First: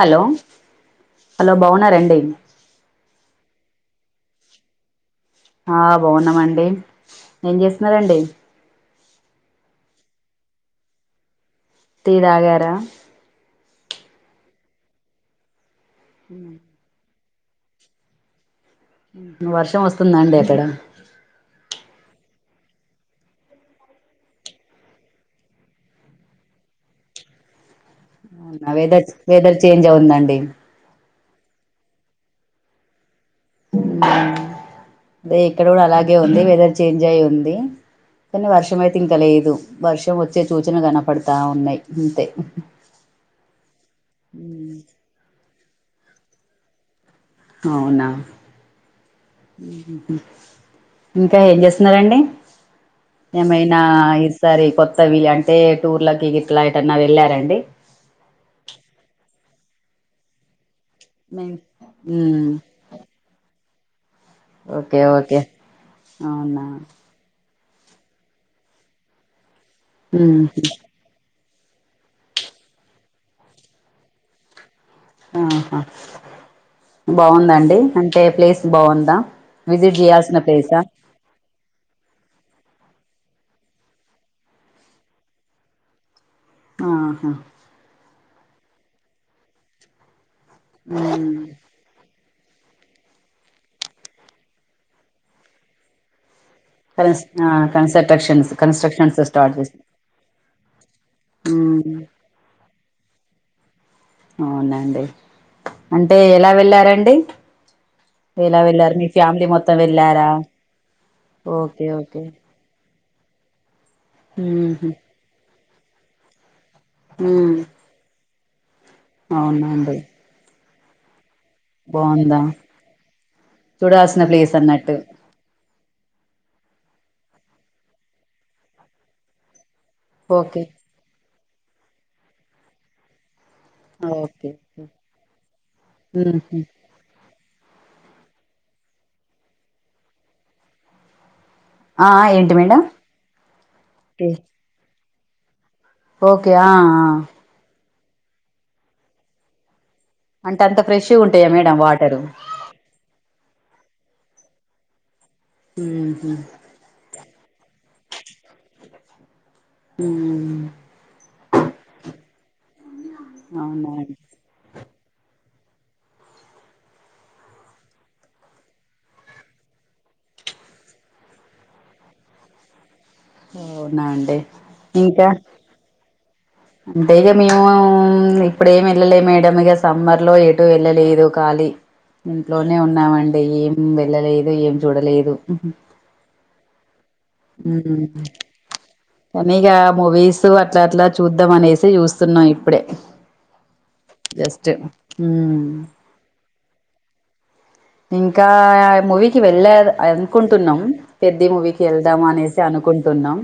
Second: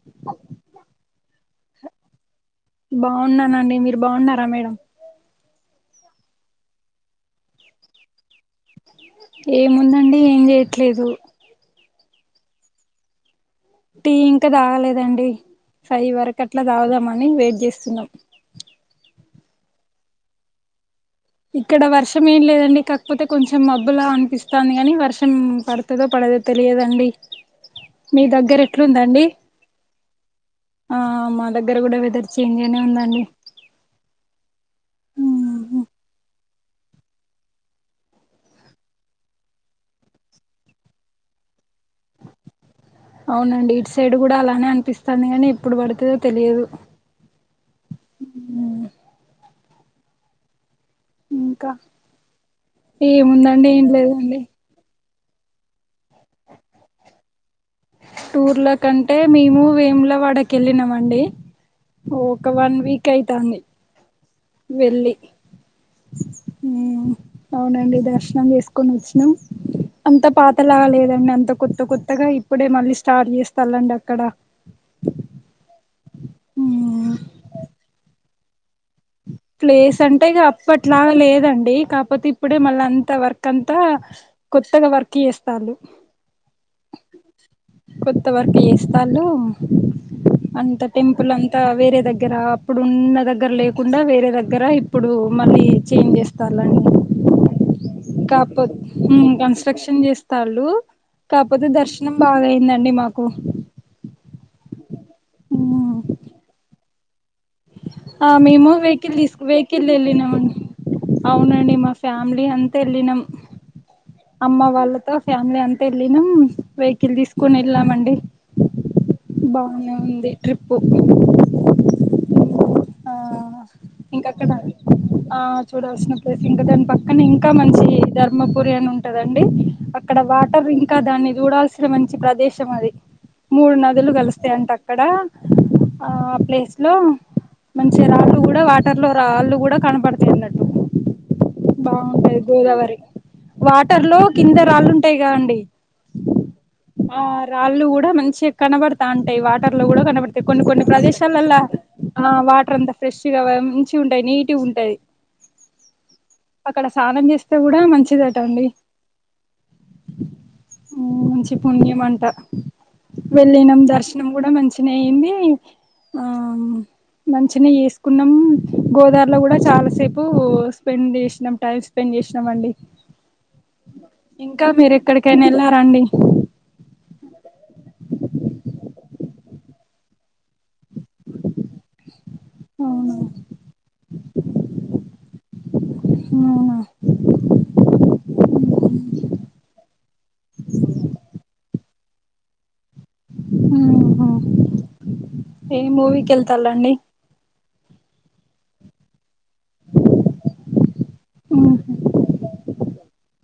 Hello hello బావున్నారండి బావున్నానండి మీరు బావున్నారా మేడం ఆ బావున్నామండి ఏం చేస్తున్నరండి ఏం ఉందండి ఏం చేయట్లేదు టీ తాగారా టీ ఇంకా తాగలేదండి ఫైవ్ వరకి అట్లా తాగుదామని వెయిట్ చేస్తున్నాం ఊహూ వర్షం వస్తుందా అండి డి అక్కడ ఇక్కడ వర్షం ఏం లేదండి కాకపోతే కొంచెం మబ్బులా అనిపిస్తాంది కానీ వర్షం పడు తాదో పడదో తెలియదండి మీ దగ్గర అవునా వెదర్ ఎట్లుందండి వెదర్ చేంజా అవుందండి ఆ మా దగ్గర కూడా వెదర్ చేంజేనే ఉందండి దే ఇక్కడ కూడా అలాగే ఉంది వెదర్ చేంజ్ అయి ఉంది కానీ వర్షం అయితే ఇంక లేదు వర్షం వచ్చే సూచన కనపడతా ఉన్నాయి గింతే అవునండి ఇటు సైడు కూడా అలానే అనిపిస్తాంది కానీ ఎప్పుడు పడుతదో తెలియదు అవునా ఊ హూ హూ ఇంకా ఏం చేస్తున్నరండి ఏముందండి ఏమైనా ఏం లేదండి ఇరుసారి కొత్ త్తవి అంటే టూర్లకి గిట్లా ఏటన్నా వెళ్ళారా అండి టూర్ల కంటే మేము వేములా వాడకి వెళ్ళినామండి ఒక మ్మ్ వన్ వీ క్కైతాంది ఓకే వెళ్ళి ఓకే అవునా ఊ అవునండి దర్శనం చేసుకుని వచ్చినాం అంత మ్మ్ పాతలాగా లేదండి అంతా కొత్త కొ త్తగా ఇప్పుడే మళ్ళీ స్టార్ట్ చేస్తాల్లండి అక్కడ ఆహా మ్మ్ బావుందండి అంటే ప్లేస్ బావున్ ప్లేస్ అంటే ఇగ అప్పట్లా లేదండి కాపోతే ఇప్పుడే మళ్ళ అంత వర్క్ అంతా కొత్తగా వర్క్ చేస్తాంది ఆహా కొత్త వర్కులు చేస్తాండు అంతా టెంపుల్ మ్మ్. అంతా వేరే దగ్ గ్గర అప్పుడు ఉన్న దగ్గర లేకుండా వేరే దగ్గర ఇప్పుడు మళ్ళీ చేంజ్ చేస్ తాలన్ కన్స్ ఆ కన్స్ట్రక్షన్స్ కాపో కన్స్ట్రక్షన్స్ ఉమ్ స్టార్ట్ చేసి కన్స్ట్రక్షన్ చేస్తాళ్ళు కాపోతే మ్మ్. దర్శనం బాగాయ్యిందండి మాకు అవునండి అంటే ఎలా వెళ్లారండి ఆ మేము వెహికల్ తీసుకు వెహికల్ లో వెళ్ళారా వెళ్ళినామం అవునండి ఓకే మా ఓకే ఫ్యామిలీ అంతా ఎళ్ళినం అమ్మ ఉహు వాళ్ళతో ఫ్యామిలీ అంతా ఎళ్ళినం వెహికల్ తీసుకొని వెళ్ళామండి బానే అవునండి ఉంది ట్రిప్పు బావునిందా ఆ చూడాల్సిన ఇంకా అక్కడ ప్లేస్ అన్నట్టు ఆ చూడాల్సిన ప్లేస్ ఇంకా దాని పక్కనే ఇంకా మంచి ధర్మపురి అని ఉంటదండి అక్కడ ఓకే వాటర్ ఇంకా దాన్ని జూడాల్సిన మంచి ప్రదేశం అది మూడు నదులు ఓకే కలుస్తయంట అక్కడా ఆ ఉహు ప్లేస్ లో మంచిగ రాళ్ళు గూడా వాటర్ లో రాళ్ళు గూడా కనపడతయిన్నట్టు ఆ బాగుంటది ఏంటి మేడం గోదావరి వాటర్ లో ఓకే కింద రాళ్ళుంటయి గ అండి ఓకే ఆ ఆ రాళ్ళు గూడా మంచిగా కనబడతాంటాయి వాటర్ లో గూడా కనబడతాయి అంటే కొన్ని అంత కొన్ని ఫ్రెష్గా ఉంటాయా ప్రదేశాలల్లా మేడం వాటరు ఆ వాటర్ అంత ఫ్రెష్ గా ముంచిగుంటాయి నీటుగుంటది ఊహు అక్కడ సానం జేస్తే గూడా మంచిదట అండి మ్మ్ మంచి పుణ్యం అంట వెళ్ళినం అవునా అండి, దర్శనం గుడా మంచినే అయింది ఆ మంచినే చేసుకున్నమ్ గోదారిలో గుడా చాలాసేపు స్పెండ్ చేసినం టైమ్ స్పెండ్ చేసినామండి అవునా అండి ఇంకా వెళ్ళారాండి అంటే ఇగ మేము ఇప్పుడే మెళ్ళలే మేడం ఇగ సమ్మర్ లో వెళ్ళలేదు కాలీ ఇంట్లోనే అవునా ఉన్నామండి ఏం వెళ్ళలేదు ఏం చూడలేదు అవునా హ్మ్ కానీ ఇగ మూవీస్ అట్లా అట్లా చూద్దాం అనేసి చూస్తున్నాం ఇప్పుడే జస్ట్ మ్మ్ ఏ మూవీ కెళ్తాలండి ఇంకా మువీ కి వెళ్ళాద్ అనుకుంటున్నం పెద్ది మూవీకి వెళ్దాం అనేసి అనుకుంటున్నాం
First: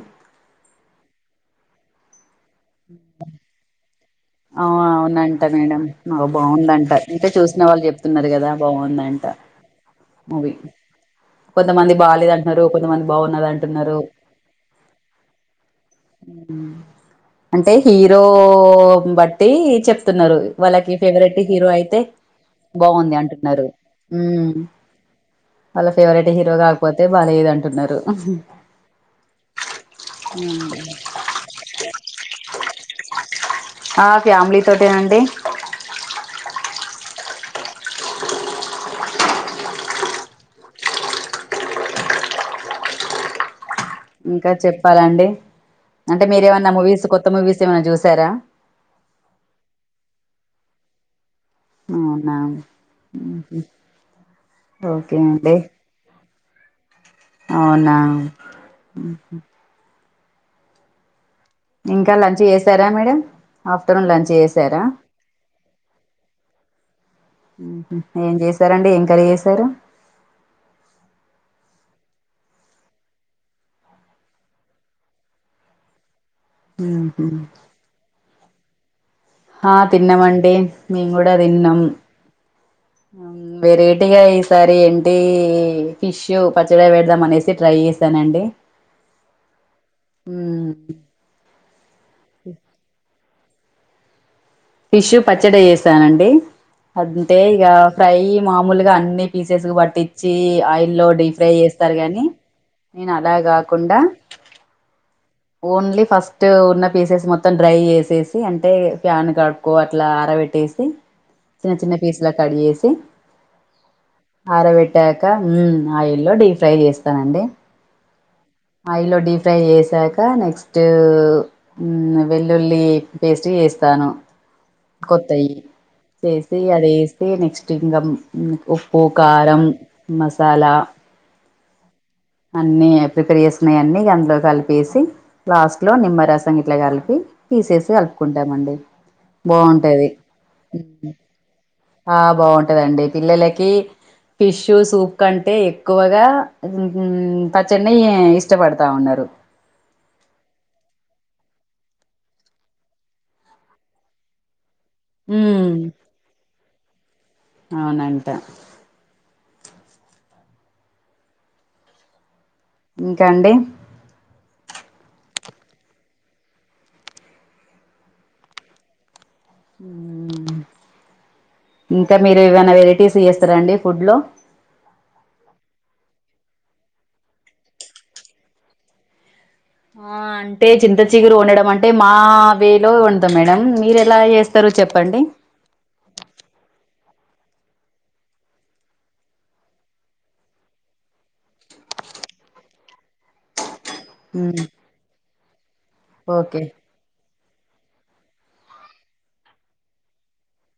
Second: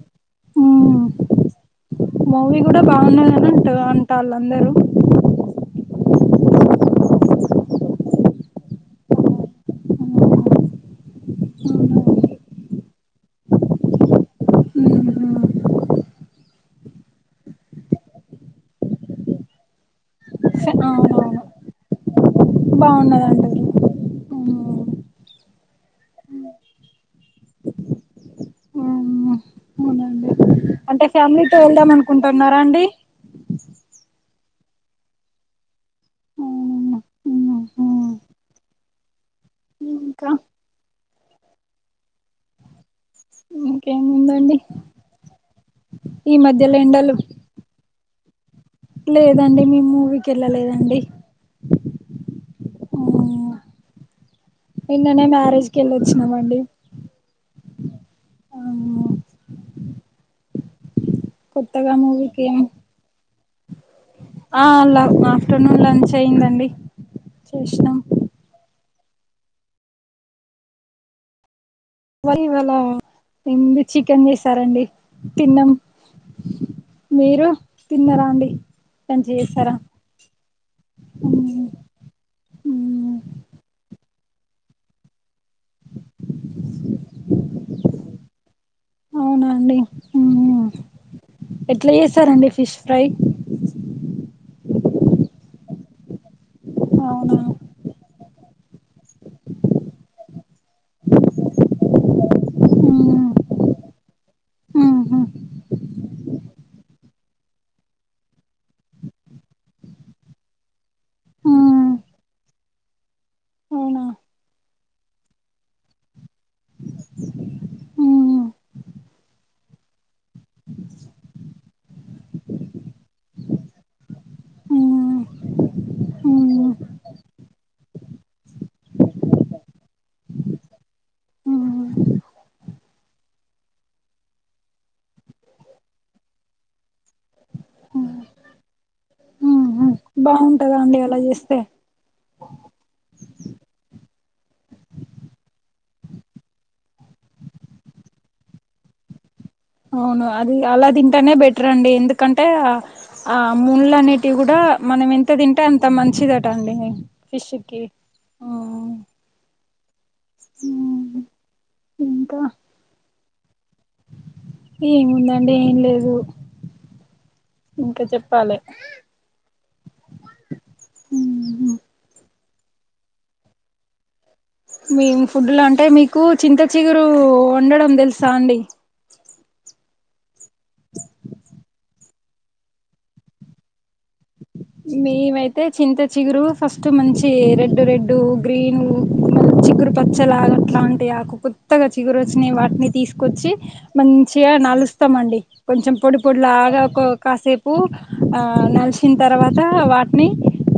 మూవీ గుడా బాగున్నదనుంటది అంటాళ్ళు ఆ అందరూ అవునంట మేడం నాకు బాగుందంట ఇంకా చూసిన వాళ్ళు చెప్తున్నరు గదా బాగుందంట మూవీ కొంతమంది బాలేదంట్నారు కొంతమంది బాగున్నది అంటున్నారు ఉహు హ్మ్ అంటే హీరో బట్టి చెప్తున్నారు వాళ్ళకి ఫేవరెట్ అవునవును హీరో అయితే బాగుంది బాగున్నదంటరు అంటున్నారు హ్మ్ వాళ్ళ ఫేవరెట్ హీరో గాకపోతే బాలేదంటున్నారు అవునండి అంటే ఫ్యామిలీతో వెళ్దాం అనుకుంటున్నారా అండి ఆ ఫ్యామిలీ తోటేనండి ఇంకా ఉ ఇంకా చెప్పాలండి అంటే ఈ మీరేమన్నా మధ్యలో మూవీస్ ఎండలు కొత్త మూవీస్ ఏమన్నా జూసారా లేదండి మీం మూవీ కెళ్ళలేదండి అవునా ఊహు నిన్ననే మ్యారేజ్ కెళ్ళొచ్చినమండి అవునా ఊహు కొత్తగా ఇంకా లంచ్ మూవీకి ఏం చేసారా మేడం ఆఫ్టర్నూన్ లంచ్ ఆ చేసారా ల ఆఫ్టర్నూన్ లంచ్ అయ్యిందండి చేషినం ఏం చేశారండి ఏం కర్రీ చేశారు ఇవాళి ఇవ్వాళ ఇన్ చికెన్ చేసారండి తిన్నం మీరు తిన్నారా అండి మంచిగా చేసారా ఆ తిన్నామండి మేము కూడా తిన్నాం మ్మ్ వెరైటీగా ఈసారి ఏంటీ ఫిష్ పచ్చడి పెడదాం అనేసి ట్రై చేసానండి అవునాండి ఉ ఎట్లా చేసారండి ఫిష్ ఫ్రై ఫిష్ పచ్చడి చేసానండి అంతే అవునా ఇగ ఫ్రై మాములుగా అన్ని పీసెస్ పట్టిచ్చి ఆయిల్ లో డీ ఫ్రై చేస్తారు గాని నేను మ్మ్ అలా కాకుండా మ్మ్ ఓన్లీ ఫస్ట్ ఉన్న పీసెస్ మొత్తం డ్రై చేసేసి అంటే ప్యాన్ కడ ఎక్కువ అట్లా అరబెట్టేసి చిన్న మ్మ్ చిన్న పీసు లా కట్ చేేసి అవునా ఆరబెట్టాక ఉ ఆయిల్ లో డీ ఫ్రై చేస్తానండి మ్మ్ ఆయిల్ లో డీ ఫ్రై చేసాక నెక్స్ట్ మ్మ్ వెల్లుల్లి పేస్ట్ ఏస్తాను మ్మ్ కొత్తయి చేసి మ్మ్ అది ఏస్తే నెక్స్ట్ ఇంగ ఉప్పు, కారం మసాలా మ్మ్ అన్ని ప్రిపేర్ చేసున్నాయి అన్నీ అందులో కలిపేసి లాస్ట్ లో నిమ్మరసం ఇట్లా కలిపి తీసేసి కలుపుకుంటామండి బాగుం మ్మ్ టది బాగుంటదా అండి అలా చేస్తే ఆ బాగుంటదండి పిల్లలకి ఫిషు సూప్ కంటే ఎక్కువగా ఉ పచ్చడినే ఇష్టపడతా ఉన్నారు అవును అది అలా తింటేనే బెటర్ అండి ఎందుకంటే ఆ ముళ్ళు అనేటివి కూడా మనం ఎంత తింటే ఉమ్ అంత మంచిదట అండి ఫిష్ కి అవునంట ఆ ఉ ఇంకా ఇంకా అండి ఏముందండి ఏం లేదు ఇంకా చెప్పాలి మ్మ్ ఉహు ఇంకా మీరు ఏవైనా వెరైటీస్ చేస్తారండి ఫుడ్ లో మేము ఫుడ్లో అంటే మీకు చింత చిగురు వండడం తెలుసా అండి ఆ అంటే చింత చిగురు వండడం అంటే మా వేలో వండతాం మేడం మీరే మీ మయి తే చింత చిగురు ఫస్ట్ మంచి రెడ్డు రెడ్డు గ్రీన్ చిగురు పచ్చలా అట్లా టే ఆకు కొత్తగా చిగురొచ్చినవి వాటిని తీసుకొచ్చి మంచిగా మ్మ్ నలుస్తామండి కొంచెం పొడి ఓకే పొడిలాగా కొ కాసేపు ఉప్పు ఆ నలిచిన తర్వాత వాటిని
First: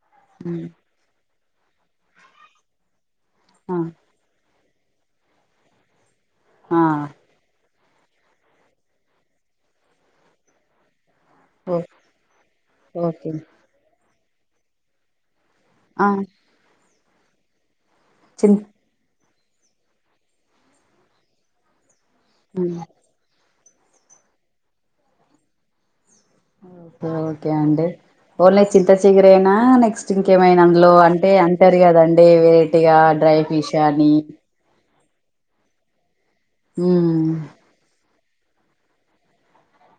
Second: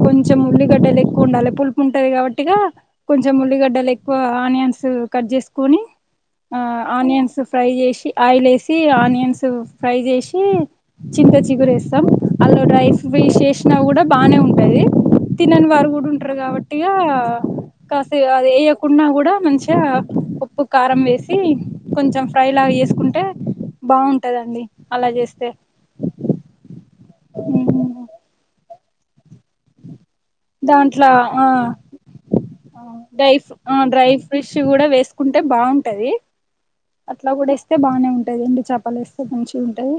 కొంచెం ఉమ్ ఉల్లిగడ్డలు ఎక్కువ ఉండాలి పులుపు ఉంటది కాబట్టిగా కొంచెం ఆ ఉల్లిగడ్డలు ఎక్కువ ఆనియన్స్ కట్ చేసుకుని ఆ ఆనియన్స్ ఫ్రై చేసి ఆయిల్ ఏసి ఆనియన్స్ ఫ్రై చేసి చింత చిగురు ఓ ఏస్తాం అల్లుడైస్ ఓకే చేసినా కూడా బానే ఉంటది తినని వారు కూడా ఆ ఉంటరు కాబట్టిగా కాసే అది చిన్ వేయకున్నా కూడా మంచిగా ఉప్పు, కారం వేసి కొంచెం ఫ్రై ఉమ్ లాగా చేసుకుంటే బాగుంటదండి అలా చేస్తే ఓకే ఓకే అండి ఓన్లీ చింత చిగరేనా నెక్స్ ఇంకేమైనా అందులో దాంట్లో అంటే ఆ అంటరు గదండి వేటిగా డ్రై ఫిష్ అని షి గూడా వేసుకుంటే బాగుంటది ఉమ్ అట్లా గూడా తే బానే ఉంటాది ఎండు చాపలేస్తే మంచి ఉంటది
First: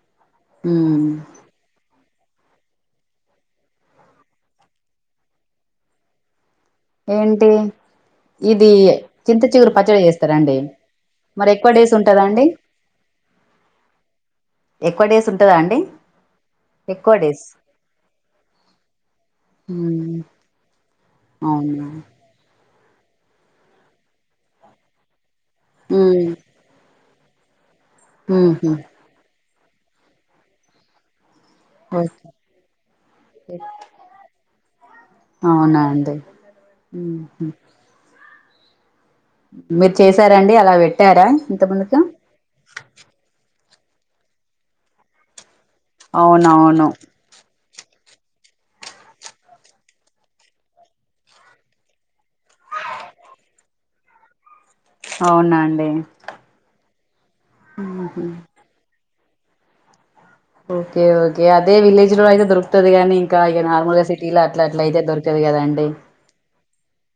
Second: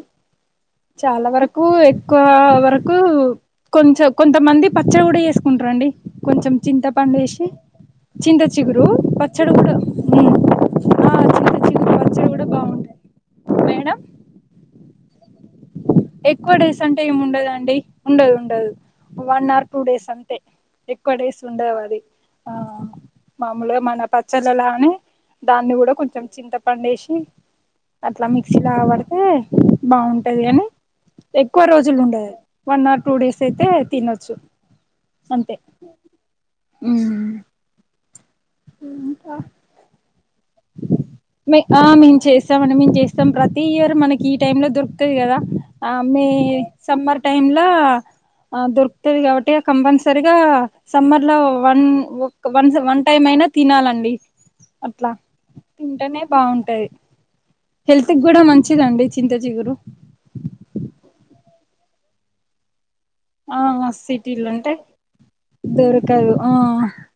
ఉమ్ వరకు కొంచ కొంతమంది పచ్చడి గుడా చేసుకుంట్రండి కొంచెం చింత పండేషి ఏంటి చింత ఇది చిగురు చింత పచ్చడి చిగురు గూడా పచ్చడి మ్మ్ చేస్తారా అండి ఆ మరి చింత ఎక్కువ డేస్ చిగురు ఉంటదా పచ్చడి అండి గూడా బాగుం మేడం ఎక్కువ డేస్ ఉంటదా అండి ఎక్కువ డేస్ అంటే ఎక్కువ డేస్ ఏముండదండి ఉండదు ఉండదు వన్ ఆర్ టూ డేస్ ఉమ్ అంతే ఎక్కువ డేస్ ఉండవ్ అవునా అవి మాముల్గా మన పచ్చళ్ళలానే దాన్ని గుడా కొంచెం ఉమ్ చింతపండేషి అట్లా మిక్సీ ఉహు లాగా బడు బావుంటది అని ఎక్కువ రోజులు ఉండే okay one or two days అయితే తినొచ్చు అంతే నాంద్ ఊహు ఇంకా మీర్ చేసారండి అలా పెట్టారా మే ఇంత ఆ ముందుకి మేము మేము చేస్తం ప్రతి ఇయరు మనకి ఈ టైం లో దొరుకుతది గదా ఆ మే అవునవును సమ్మర్ టైమ్ లో ఆ దొరుకుతుది కాబట్టి అ కంపన్సరిగా సమ్మర్ లో వన్ ఒక్ వన్స్ వన్ టైమ్ అయినా తినాలండి అట్లా అవునాన్ తింటనే బావుంటది హెల్త్ ఊహు గ్గుడా మంచిదండి చింత చిగురు ఓకే ఓకే అదే విలేజ్ లో అయితే దొరుకుతుది గానీ ఇగ ఆ నార్మల్గా సిటీలో అట్లా సిటీలుంటే అట్లా అయితే దొరకదు గద అండి దొరకదు ఆ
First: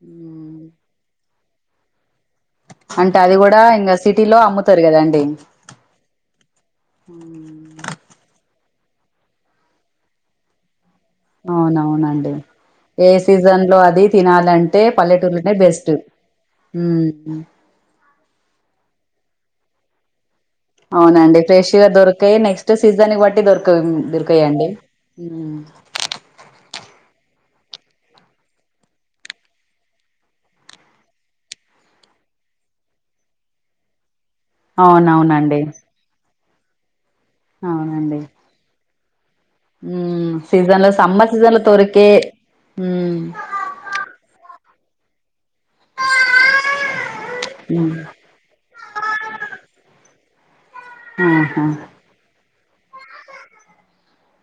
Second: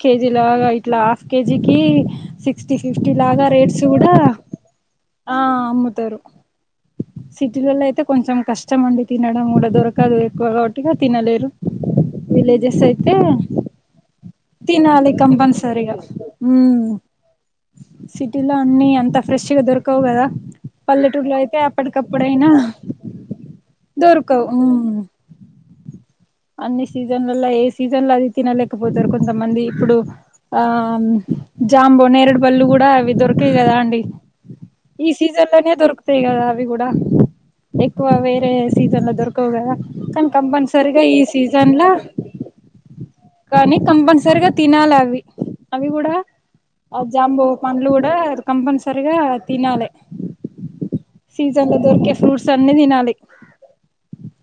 కేజీ లాగా ఇట్లా హాఫ్ కేజీ కి సిక్ సిక్స్టీ ఫిఫ్టీ అంటే అది లాగా కూడా రేట్స్ ఇంకా గూడా సిటీలో అమ్ముతారు కదండి ఆ అమ్ముతరు సిటీలల్లో అయితే కొంచెం కష్టం అండి తినడం గూడ దొరకదు ఎక్కువ తినలేరు అవునవునండి విలేజెస్ ఏ అయితే సీజన్ లో అది తినాలంటే తినాలి పల్లెటూళ్లనే బెస్ట్ కంపల్సరీగా ఉమ్ మ్మ్ సిటీలో అన్నీ అంత ఫ్రెష్ గా దొరకవు గదా అవునండి ఫ్రెష్ గా దొరకయి నెక్స్ట్ సీజన్ బట్టి దొరక దొరకవు దొరికయండి ఉమ్ అన్ని సీజన్లలో ఏ సీజన్ లో అది తినలేకపోతారు కొంతమంది ఇప్పుడు ఆ జాంబో నేరడు బళ్ళు కూడా అవి దొరకయి గదా అండి ఈ సీజన్ అవునవునండి లోనే దొరుకు గదా అవి గూడా ఎక్కువ అవునండి వేరే సీజన్ లో దొరుకు కన్ ఉమ్ సీజన్ లో కంపన్సరిగా ఈ సమ్మర్ సీజన్ లో సీజన్ల దొరికే ఉమ్ కానీ కంపన్సరిగా తినాలవి అవి గూడా అ జాంబో పండ్లు ఉమ్ గూడా కంపన్సరిగా తినాలె ఆహా సీజన్ లో దొరికే ఫ్రూట్స్ సన్నీ దినాలి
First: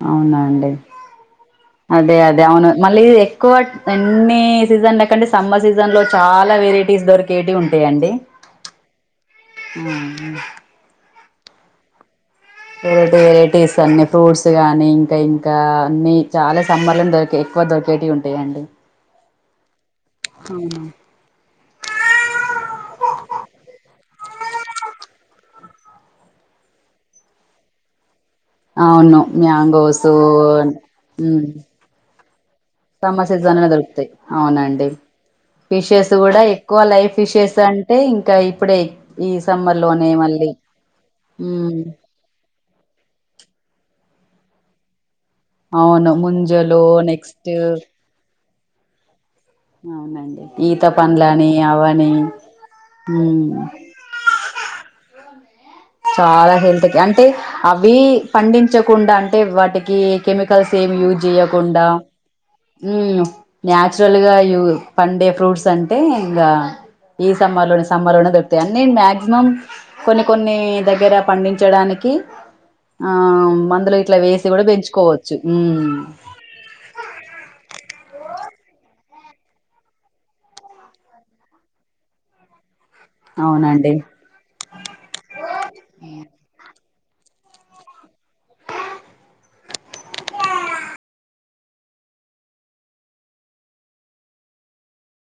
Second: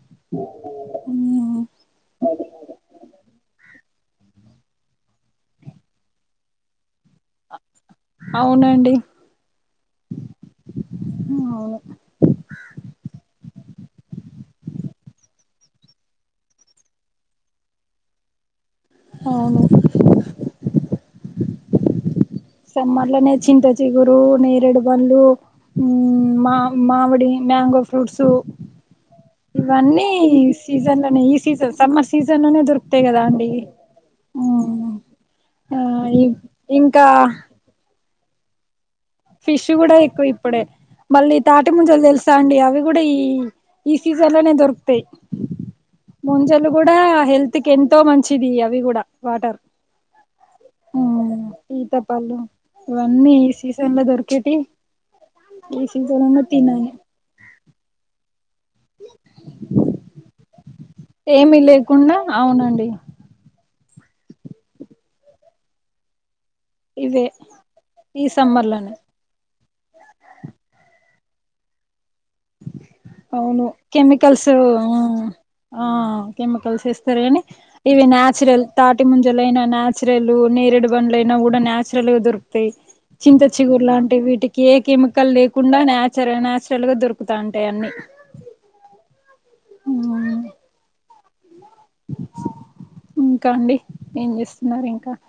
అవునా అండి అదే అదే అవును మళ్ళీ ఎక్కువ ఎన్ని సీజన్ లకంటే సమ్మర్ సీజన్ లో చాలా వెరైటీస్ దొర్ కేడీ ఉంటయండి అవునండి అవును వేటీ వేటీస్ అన్ని ఫ్రూట్స్ గానీ ఇంక ఇంకా అన్ని చాలా సమ్మర్ లోనె దొరికే దొర్కేటి ఉంటయండి ఔను ఔనా సమ్మర్లనే చింత చిగురు నేరేడు బంలు ఉమ్ మా మామిడి మ్యాంగో ఫ్రూట్సు అవును మ్యాంగోసు సీజన్ లోనే ఈ మ్మ్ సీజన్ సమ్మర్ సీజన్ లోనే దొరుకుతాయి కదా సమ్మ అండి సీజన్లోనే దొరుకుతయి అవునండి ఆ ఫిషెస్ గూడా ఎక్కువ లై ఇంకా ఫిషెస్ అంటే ఇంక ఇప్పుడే ఈ ఫిష్ సమ్మర్ గూడా లోనే ఎక్కువ మళ్ళీ ఇప్పుడే మళ్ళీ తాటి ఉమ్ ముంజలు తెలుస్ అవి గూడా ఈ ఈ సీజన్ లోనే దొరుకుతయి అవును మంజలు ముంజలు గూడా నెక్స్ట్ హెల్త్ కెంతో మంచిది అవి గూడా వాటర్ అవునండి ఈత పండ్లని అవని దొరకేటి చాలా హెల్త్ క్ అంటే అవి పండించకుండా అంటే వాటికి కెమి కల్సేమి యూజ్ ఏమి చేయకుండా లేకుండా అవునండి న్యాచురల్గా యూ పండే ఫ్రూట్స్ అంటే ఇంగ ఇవే ఈ సమ్మర్లోనే ఈ సమ్మలోనే దొరుకుతాయి సమ్మర్ అన్నీ లోనే మ్యాక్సిమం కొన్ని కొన్ని దగ్గర పండించడానికి ఆ అవును మందులో ఇట్లా కెమికల్స్ వేసి గూడా పెంచుకోవచ్చు ఆ మ్మ్ కెమికల్స్ ఏస్తరేని ఇవి న్యాచురల్ తాటి ముంజలైనా నాచురలు నేరేడు బండ్లైనా గూడా న్యాచురల్ గా దొరుకుతయి చింత చిగురు అవునండి లాంటి వీటికి ఏ కెమికల్ లేకుండా నేచురే న్యాచురల్ గా దొరుక్ తాంటయన్ని ఆ ఇంకా అండి ఏం చేస్తున్నారు ఇంకా